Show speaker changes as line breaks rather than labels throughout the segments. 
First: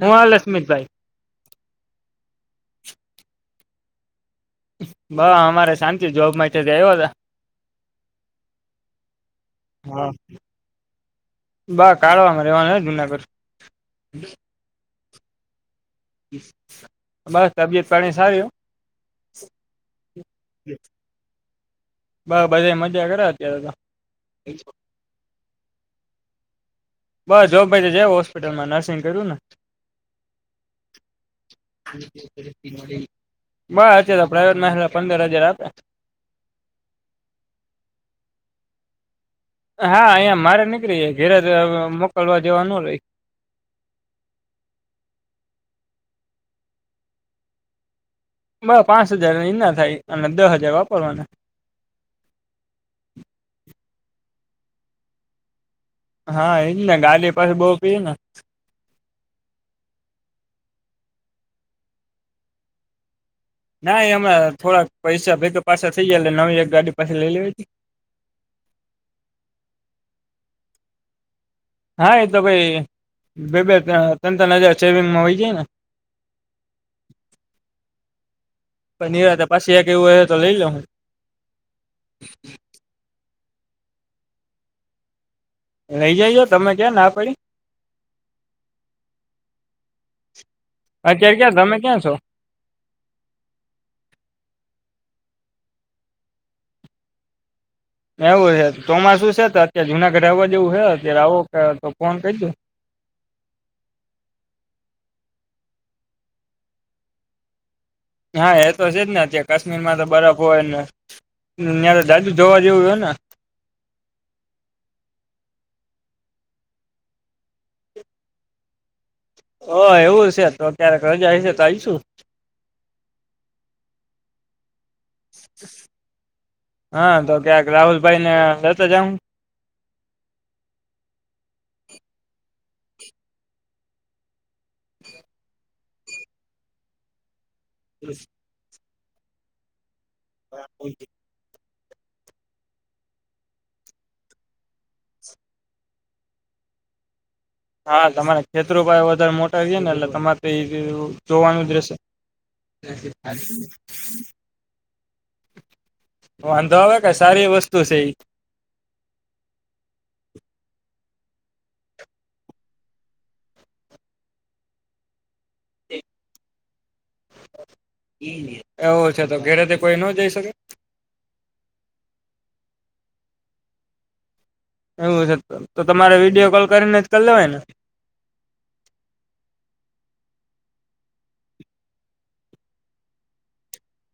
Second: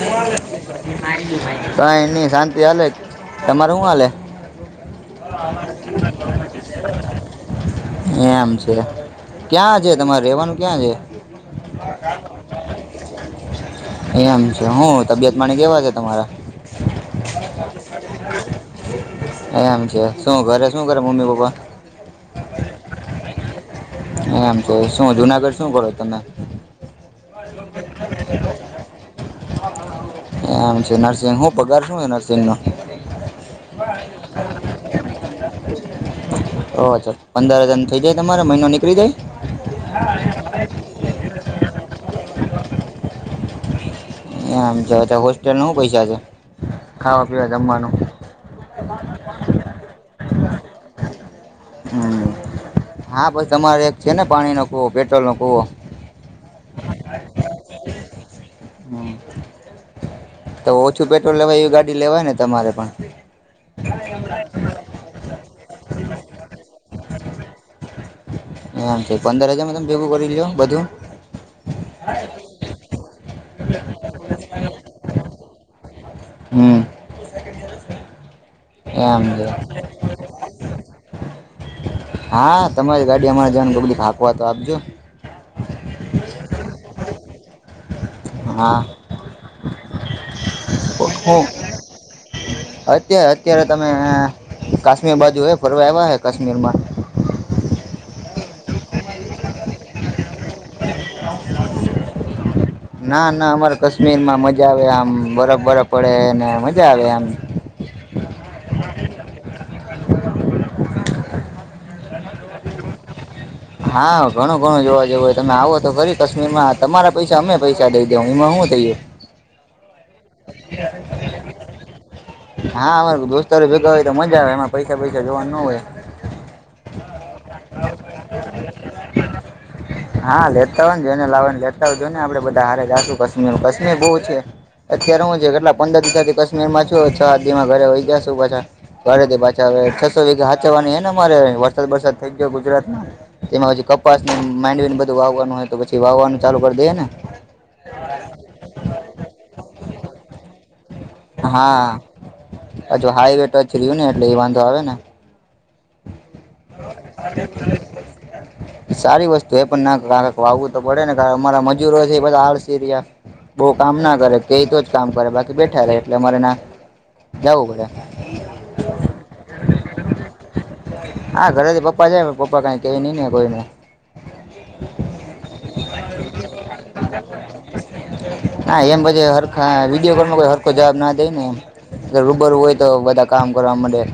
હું હાલે સ્મિતભાઈ
ત એની શાંતિ હાલે તમાર હુ હાલે.
બ અમારે શાંતિ જોબ માટે જ આવ્યો હતા
[unintelligible] એમ છે ક્યાં છે
હા.
તમારે રેવાનું ક્યાં છે?
બા કાઢવામાં રહેવાનું ને જૂનાગઢ.
એમ છે. હું તબિયત પાણી કેવા છે. તમારા
બસ તબિયત પાણી સારી હો
[inaudible] એમ છે શું ઘરે શું કરે મમ્મી પપ્પા?
બ બધા મજા કરે અત્યારે તો.
એમ છે શું જુનાગઢ શું કરો તમે?
બસ જો ભાઈ તો જવ હોસ્પિટલમાં નર્સિંગ કર્યું ને.
શેહુ પગાર? શું છે નર્સિંગનો
બસ અ તો પ્રાઈવેટમાં પંદર હજાર આ
ઓછ પંદર હજાર ન થઇ જાય તમારો મહિનો નીકળી જાય?
હા, અહીંયા મારે નીકળી જાય ઘેરેજ મોકલવા જવાનું રેય.
એમ જવા હોસ્ટેલ ન પૈસા છે ખાવા પીવા જમવાનું.
માં પાંચ હજારની ના થાય અને દસ હજાર વાપરવાના.
હમ્મ હમ્મ, હા પણ તમારે એક છે ને પાણીનો કુવો પેટ્રોલ નો કુવો.
હા, એજને ગાડી પાસે બઉ પીયના.
હમ્મ, તો ઓછું પેટ્રોલ લેવાય એવી ગાડી લેવાયને તમારે પણ.
ના અમે થોડાક પૈસા ભેગા પાછા થઈ જયા એટલે નવી એક ગાડી પાછી લઈ લેવા હતી.
એમ છે પંદર હજારમાં તમે ભેગું કરી લયો બધું.
હા, એતો ભઈ બે બે ત્રણ ત્રણ હજાર સેવિંગમાં હોય છેના.
[unintelligible] એમ
પણ
છે
પાછી એક એવું હો તો લઈ લઉ હું.
હા, તમારે ગાડી અમારે જવા કબલી હાંકવા તો આપજો.
લઈ જજો તમે ક્યાં ના પાડી.
હા.
અત્યારે
હું
ક્યાં તમે ક્યાં છો?
અત્યારે અત્યારે તમે કાશ્મીર બાજુ હ ફરવા આવ્યા હ કાશ્મીર માં.
એવું છે ચોમાસું છે, તો અત્યારે જુનાગઢ રહેવા જેવું હ અત્યારે આવો તો ફોન કજો.
ના ના અમારે કાશ્મીર માં મજા આવે આમ બરફ બરફ પડેને મજા આવે એમ.
હા, એતો છેજ ને અ કાશ્મીરમાં તો બરફ હોય ને ત્યાં તો જાજુ જોવા જેવું હોયને.
હા, ઘણું ઘણું જોવા જેવું હોય તમે આવો તો ફરી કાશ્મીર માં તમારા પૈસા અમે [unintelligible] એમા હુ થયુ.
હ એવું છે તો ક્યારેક રજા આવી છે તો આઈશું.
હા, અરે દોસ્તારો ભેગા હોય તો મજા આવે એમાં પૈસા પૈસા જોવાના હોય.
હા, તો ક્યાક રાહુલ ભાઈને લેતા જાહું.
હા, લેતા હોયને જોઈ ને લાવવા લેતા હોય જો ને આપે બધા હારે જશું કશ્મીર કાશ્મીર બહુ છે. અત્યારે હું છે કેટલા પંદર દ થી કશ્મીરમાં છમાં ઘરે વઈ ગયાું પાછા ઘરે પાછા હ છસો વીગા હચવાની હે રે વરસાદ વરસાદ થઈ ગયો ગુજરાતમાં તેમાં પછી કપાસ માઇન્ડ બધું વાવવાનું હોય તો પછી વાવાનું ચાલુ કરી દેે ને
હા, તમારે ખેતરોપાય વધારે મોટાાય ને એટલે તમારે તો એ જોવાનું જ રહેશે
હ જો હાઈવે ટ જય્યું ને એટલે એ વાંધો આવે ને
વાંધો આવે ક સારી વસ્તુ છે એ.
સારી વસ્તુ એ પણ ના કારક વાવું તો પડે ને કાર અમારા મજૂરો છે બધા હળસી રહ્યા. બઉ કામ ના કરે કે તો જ કામ કરે બાકી બેઠા રહેે એટલે અરે ના જવું પડે.
હ એવું છે તો ઘેરેથી કોઈ ન જઈ શકે.
હા ઘરેથી પપ્પા છે પપ્પા કાઈ કએ નઈ ને કોઈને.
એવું છે તો તમારે વિડીયો કોલ કરીને જ કરી લેવાય ને.
હા એમ પધી હરખા વિડીયો કોલમાં કોઈ હરખો જવાબ ના દે ને એમ. રૂબરુ હોય તો બધા કામ કરવા માટેે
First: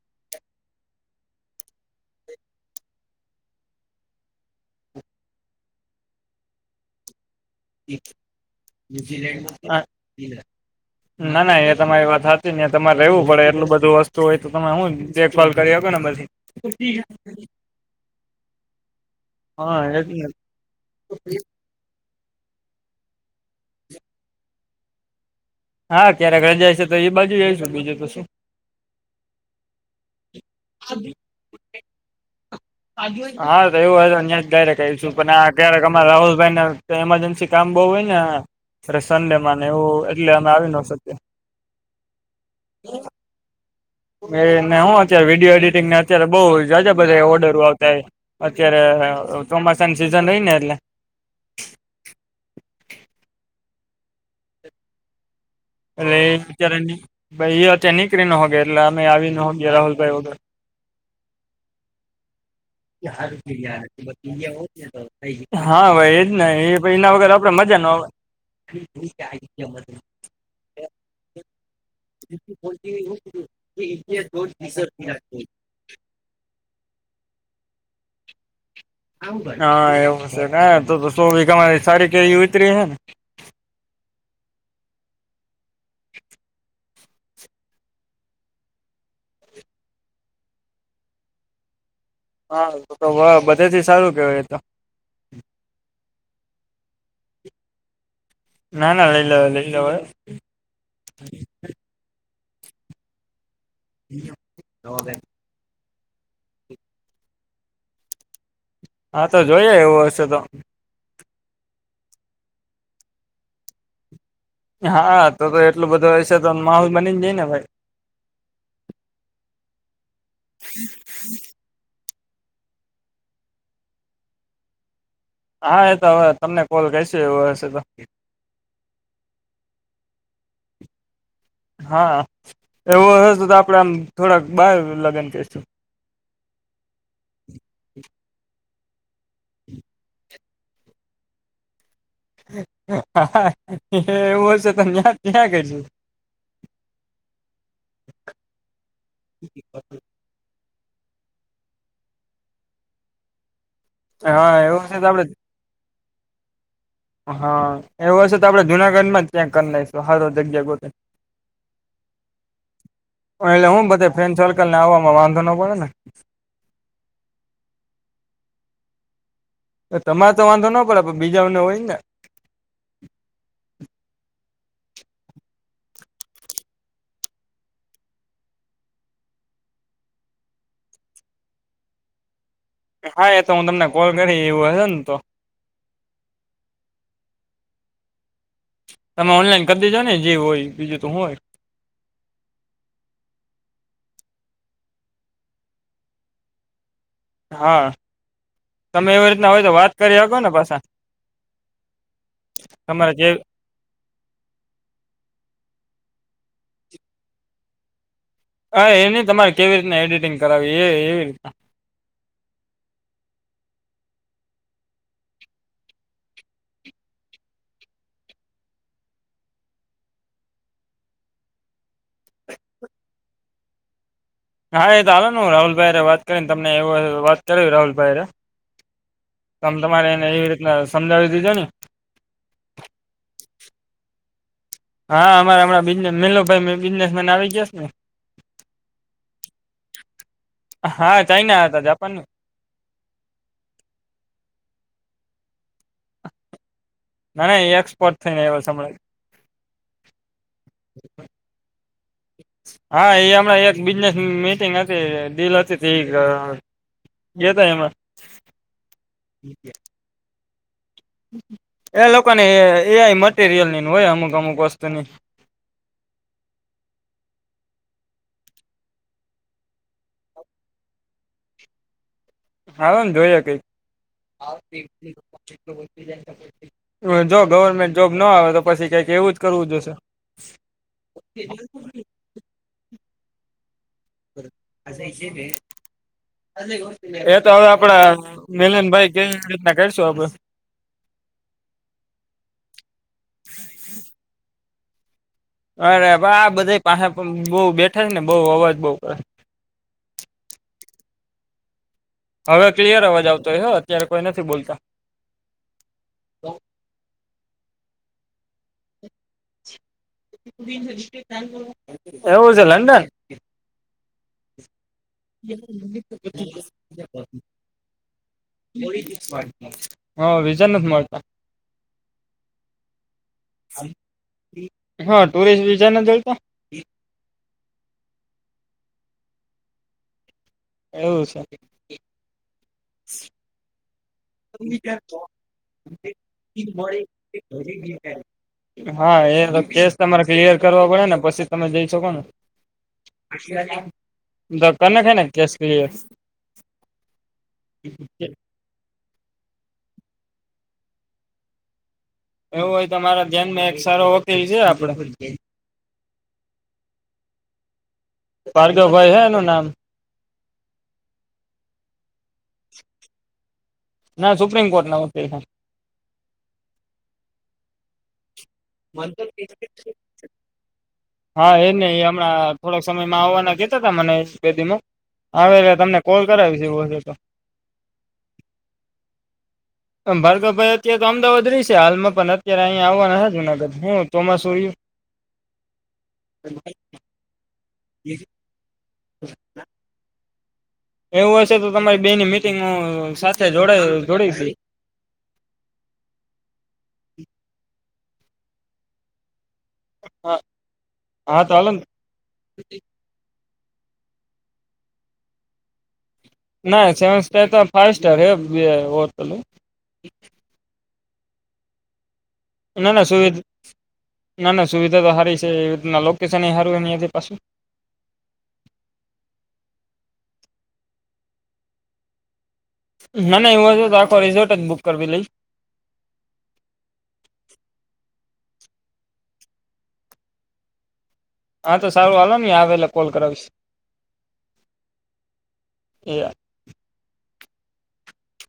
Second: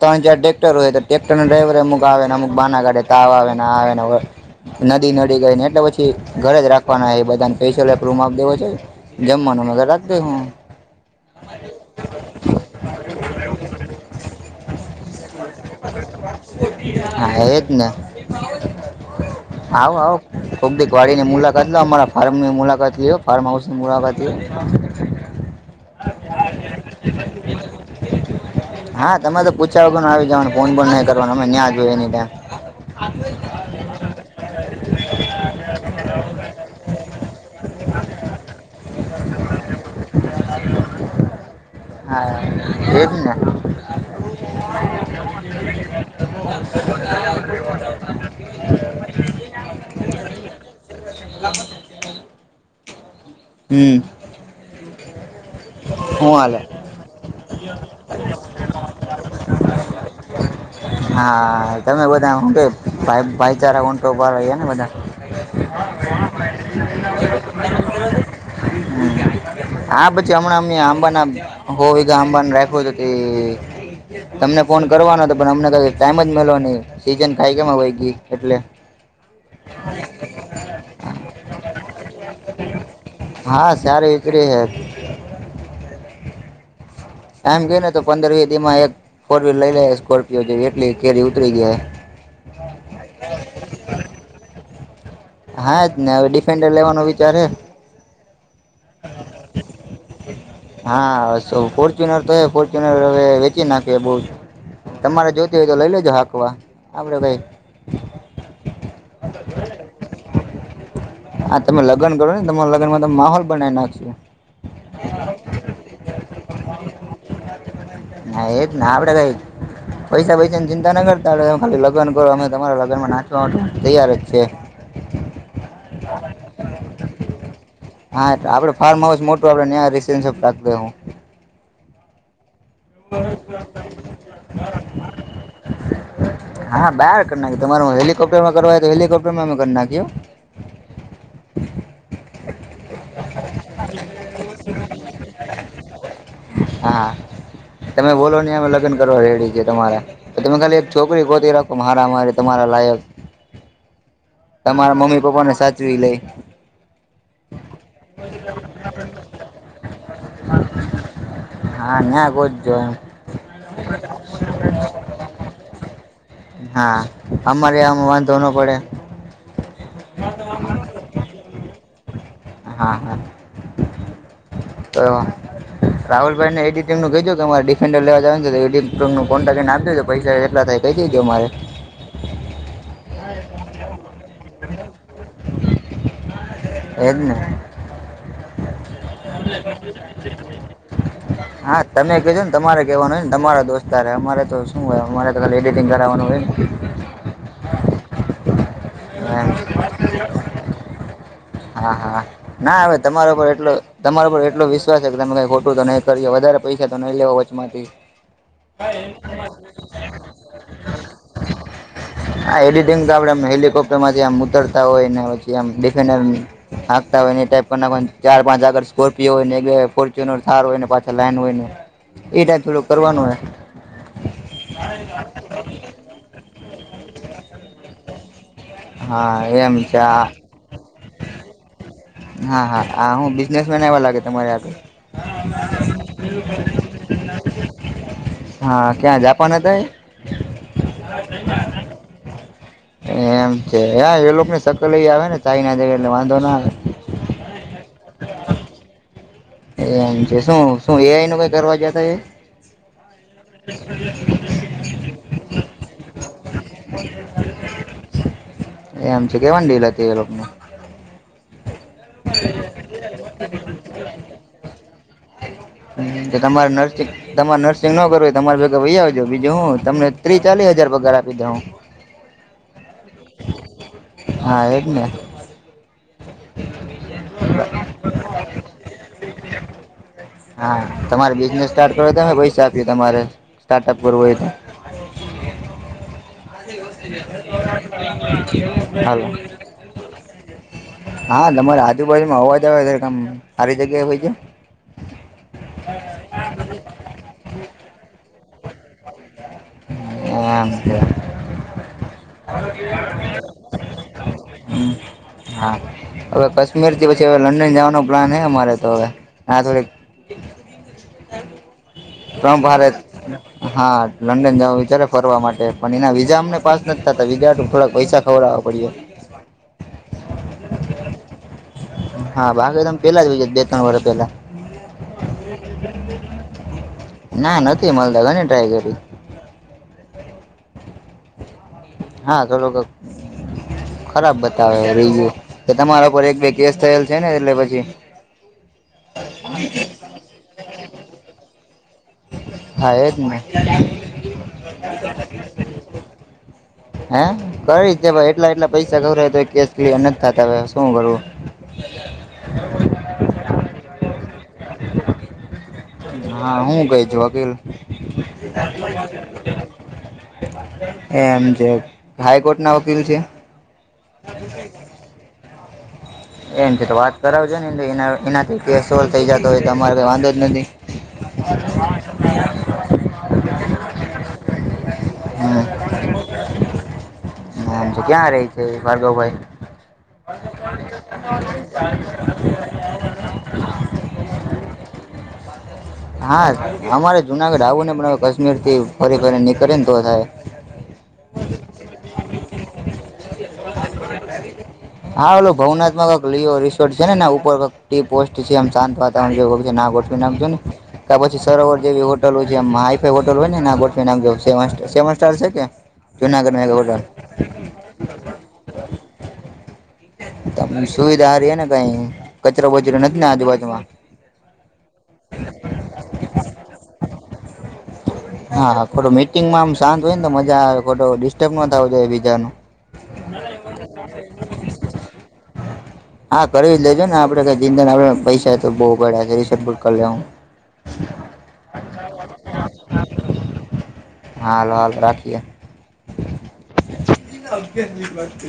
ત્રણ ચાર ટ્રેક્ટર હોય તો ટ્રેક્ટર ના ડ્રાઈવર અમુક આવેને અમુક બાના કાડે તાવ આવે અને આવે હોય. નદી નડી ગઈ ને એટલે પછી ઘરે જ રાખવાના એ બધાને. નિસયલ એપ્રૂમ આપ દેવો છે જમવાનો
હા
રાત્રે દે હું.
ના ના એ તમારી વાત હતી ને તમારે રહેવું પડે એટલું બધું વસ્તુ હોય તો તમે હું દેખભાલ કરી શકોો ને બછી તુતી
હા એજ ને
હા
આવો
એજ
આવો
ને
કોકી વાડીને મુલા ટલો અમારા ફાર્મની મુલાકાત લીયો ફાર્મ હાઉસની મુલાકાત.
હા ક્યારેક રજાય છે તો એ બાજુ જઈશું બીજું તો પછી.
હા તમે તો પૂછાવ કો આવી જવાનો ફોન પણ નઈં કરવાનો અમે ન્યાં જોયએ એની ટાઈમ.
હા તો એવું અ્યાં જ ડાયરેકશું પણ આ ક્યારેક અ રાહુલભાઈને એમરજન્સી. કામ બઉુ હોય ને અ સન્ડે માં ને એવું એટલે અમે આવીને
હા એજને
મેને હું અત્યારે વિડીયો એડિટિંગને અત્યારે બઉુ જાજા બધા ઓર્ડરો આવતા. અત્યારે ચોમાસાની સિઝન રય ને એટલે.
હમ.
એટલે
હું
એ
હાલે
અત્યારે એ અત નીકળી ન હોગે એટલે અમે આવી ન હોગયા રાહુલભાઈ વગર.
હા તમે બધા હું કે ભાઈ ભાઈચારા ઊંટો પર રહ્યા ને બધા
હા ભાઈ એજ એના વગર આપડે મજા ન આવે.
હા હમણાં અમને આંબા હોા આંબાને રાખો છ કે. તમને ફોન કરવાનો હતો પણ અમને ક ટાઈમ જ મેલો નહી સીઝન ખાઈ કેમાં હોય ગય એટલે.
હા એવું છે તો શ ભીરી સારી કેવી ઉતરી હ ને
હા સારી ઈકરી હ.
[inaudible]
એમ કઈને તો પંદર વી દી માં એક ફોર વ્હીલ લઈ લે સ્કોર્પિયો જે એટલી કેરી ઉતરી ગયા.
હા તો બધેથી સારું કેવાય તો.
હા જ ને હવે ડિફેન્ડર લેવાનો વિચાર હ.
ના ના લઈ લ લઈ લવા.
હા ફોર્ચ્યુનર તો ફોર્ચ્યુનર હવે વેચી નાખ્યું બ તમારે જો. તો લઈ લ જવાકોવા આપરે ભાઈ.
હા તો જોઈએ એવું હશે તો.
હા તમે લગ્ન કરો ને તમારા લગનમાંમે માહોલ બનાવી નાખો.
હા તો તો એટલું બધું વશે તો માહોલ બનીને જાય ને ભાઈ.
ના એજ ના આપડે કઈ. પૈસા પૈસા ની ચિંતા ના કરતાડ ખાલી લગ્ન કરો અમે તમારા લગ્નમાં નાચવા માટે તૈયાર જ છે.
હા એ તો હવે તમને કોલ કરીશું એવું હશે તો.
હા આપે ફાર્મ હાઉ મોટું આપણે રીપસેસન રાખી દે હું.
હા એવો હશે તો આપડે આમ થોડાક બાર લગ્ન કરીશું.
હા બાર કરી નાખી તમાર હેલિકોપ્ટર માં કરવાય તો હેલિકોપ્ટર માં અમે કરી નાખ્યું
હા હા એવું હેવું છે ત્યા ત્યાં કરશુ.
હા. તમે બોલો નહી અમે લગ્ન કરવા રેડી છે તમારા. કે તમે ખાલી એક છોકરી ગોતી રાખો મારા મારી તમારા લાયક.
હા એવું
તમારા
હશે તો
મમ્મી
આપડે
પપ્પા ને સાચવી લેય.
હા એવું હશે તો આપણેે જુનાગઢમાં જ ત્યાં કર નાઈખશું હારો જગ્યા ગોતીન.
હા ન્યાં ગોતજો એમ.
એટલે હું બધે ફ્રેન્ડ સર્કલ ને આવવામાં વાંધો ન પડે ને.
હા. અમારે આવવામાં વાંધો નો પડે.
એતમારે તો વાંધો નો પડે, પણ બીજાવને હોય ને.
હા, હા. તો રાહુલભાઈ ને એડિટીંગનું કેજો કે મારે ડિફેન્ડર લેવા જાવાની ને તો એડિટરનું કોન્ટ્રાક્ટ એને આપ દેજો, પૈસાય એટલા થાય કહી દેજો મારે.
હા એ તો હું તમને કોલ કરી એવું હશે ને તો.
એજ ને.
તમે ઓનલાઈન કર દેજો ને જે હોય ઈ, બીજું તો હું હોય.
હા. તમે કેજો ને તમારે કહેવાનું હોય ને, તમારો દોસ્તાર હે, અમારે તો શું હોય, અમારે તો ખાલી એડિટિંગ કરાવવાનું હોય ને.
હા. તમે એવી રીતના હોય તો
ને
વાત કરી હકો ને પાછા.
હા, હા, ના હવે
તમારે જે
તમારો ઉપર એટલો તમારા ઉપર એટલો વિશ્વાસ હે કે તમે કાઈ ખોટું તો નહીં કર્યો, વધારે પૈસા તો નહીં લેવો વચમાંથી.
હા એની તમારે કેવી રીતના એડિટિંગ કરાવવી એ એવી રીતના
હા, એડિટિંગ તો આપડે આમ હેલિકોપ્ટર માંથી આમ ઉતરતા હોય, ને પછી આમ ડિફેન્ડરની હાકતા હોય ને ઈ ટાઈપ કર નાખોન, ચાર પાંચ આગળ સ્કોર્પિયો હોય, ને એક બે ફોર્ચ્યુનર થાર હોય ને પાછળ લાઈન હોય ને. એ ટાઈપનું [unintelligible] કરવાનું હે.
હા એ તો હાલો ને હું રાહુલભાઈ હારે વાત કરીને તમને એવું હશે તો વાત કરાવી રાહુલભાઈ હારે.
હા
તમ
એમ છે
તમારે એને
હા
એવી રીતના સમજાવી દેજો ને.
હા, હા, આ હું બિઝનેસમેન આયવા લાગે તમારે હાટું.
હા અમારે હમણાં [unintelligible] બિઝનેસમેન આવી ગયા સ ને.
હા ક્યાં જાપાન હતા
હા ચાઈના હતા, જાપાન નહીં.
એમ છે. ના એ લોક ની શકલ એય આવે ને ચાઈના જેવી એટલે વાંધો નો આવે.
ના એ એક્સપર્ટ થઈ ને આયવોસ હમણાં.
એમ છે. શું-શું એ આઈ નું કાઈ ગયા તા એ?
હા, એ હમણાં એક બિઝનેસ મિટિંગ હતી, ડીલ હતી તો ઈ કરવા
એમ છે. કેવાની ડીલ હતી એ લોક ને?
એ લોકો ને એ આઈ મટીરિયલ નીન હોય અમુક-અમુક વસ્તુની.
હમ્મ, તો તમારે [unintelligible] તમારે નર્સિંગ ન કરવું હોય તો અમાર ભેગા વઈ આવજો બીજું હું, તમને ત્રી ચાલી હજાર પગાર આપી દેહું.
હાલોન જોઈએ કંઈક.
હા એજ ને
જો ગવર્મેન્ટ જોબ નો આવે તો પસી કંઈક એવું જ કરવું જોશે.
હા. તમારે બિઝનેસ સ્ટાર્ટ કરવો હોય તોય અમે પૈસા આપીએ તમારે, સ્ટાર્ટઅપ કરવું હોય તો.
એ તો હવે આપડા
હાલો
મિલનભાઈ [inaudible] રીતના કરશું આપણે.
હા તમારે આજુબાજુમાં અવાજ આવે જીરીક આમ હારી જગ્યાએ વઈ જાવ.
અરે બા આ બધા પાહે પણ બહુ બેઠા હે ને બહુ અવાજ બઉ કરે.
એમ સે.
હવે ક્લિયર અવાજ આવતો હશે હો, અત્યારે કોઈ નથી બોલતા.
હા. હવે કશ્મીર થી પછી હવે લંડન જવાનો પ્લાન હે અમારે તો હવે, ન્યાં થોડીક
[inaudible]
[unintelligible]
છે
ભારત,
લંડન
હા લંડન જાવાનો વિચાર હે. ફરવા માટે, પણ એના વિઝા અમને પાસ નથી થાતા, વિઝા માટે થોડાક પૈસા ખવડાવવા પડ્યા.
હા વિઝા નથ મળતા.
[inaudible] હા બાકી એદમ પેલા જ બે ત્રણ વર્ષ પેલા
હા ટુરિસ્ટ વિઝા નથી મળતા
ના નથી અ મળતા ઘણી ટ્રાય કરી
એવું છે
હા ચલો ખરાબ બતાવે રીજું કે તમારા પર એક બે કેસ થયેલ છે ને એટલે પછી
હા એ તો કેસ તમારે ક્લિયર કરવા પડે ને પછી તમે જઈ શકોને
હા એજ ને
કરનાખાઈ ને કેસ કીલિયર
હે કરી જ દેવાઈ એટલા એટલા પૈસા ખવડાવ્યા તો યે કેસ કીલયર નથી થતા હ શું કરવું
એવું હોય તો તમારા ધ્યાન માં એક સારો વકીલ છે આપડે
હા હું કે છે વકીલ
ભાર્ગવ ભાઈ હે એનું નામ
એમ જે હાઈકોર્ટ ના વકીલ છે
ના સુપ્રીમ કોર્ટ ના વકીલ છે
એમ છે તો વાત કરાવજો ને એનાથી કેસ સોલ્ થઈ જતો હોય તો અમારેઈ વાંધો જ નથી
હા એ ન હમણાં થોડાક સમયમાં આવવાના કતા હતા મને બેદીમ હ
હમ
એટલે તમને કોલ કરાવીશી એવું હશે તો
નામ છે કે્યાં રહે છે ભાર્ગવ ભાઈ
ભારગવભાઈ અત્યારે તો અમદાવાદ રહે છે હાલમાં પણ અત્યારે અહીંયા આવવાના જુનાગઢ હું ચોમાસું રહયું
હા અમારે જુનાગઢ આવું ને પણવે કાશ્મીર થી ફરી ફરી નીકળે ને તો થાય
એવું હશે તો તમારી બેની મીટિંગો સાથે જોડ જોડી
હા ઓલો ભાવનાથ માં ક લેયો રિસોર્ટ છે ને ઉપર ટી પોસ્ટ છે એમ શાંત વા [unintelligible] ના ગોઠવીને
હા હા
પછી
તો હાલો
સરોવર
ને.
જેવી હોટલો છે જયા માંય હોટલ હોય ને ના ગોઠવી નાખજો સેવન સ્ટાર છે કે જુનાગઢમાં એક
ના
હોટલ
સેવન સ્ટાર તો ફાઈ સ્ટાર હ હોટલું
તમને સુવિધા હારી ને કઈ કચરો
ના
બચરો
ના સુ
નથી ને આજુબાજુમાં
ના ના સુવિધા તો હારી છે લોકેશન એ હારું એમનીજ પાછું
હા મીટિંગમાં આમ શાંત હોય ને તો મજા આવે ખોતો ડિસ્ટર્બ ના થવું જોયે બીજા નુ
ના ના એવું હ તો આખો રિસોટ જ બુક કરવી લઈ
હા કરી લેજો ને આપડ કઈ જિંદ આપડ પૈસા તો બહુ ગડ્યા છે રિ કરી લે હું હ
હા તો સારું હાલો ને એ આવે એટલ કોલ કરાવીશ
હાલો અગિયાર ની વાત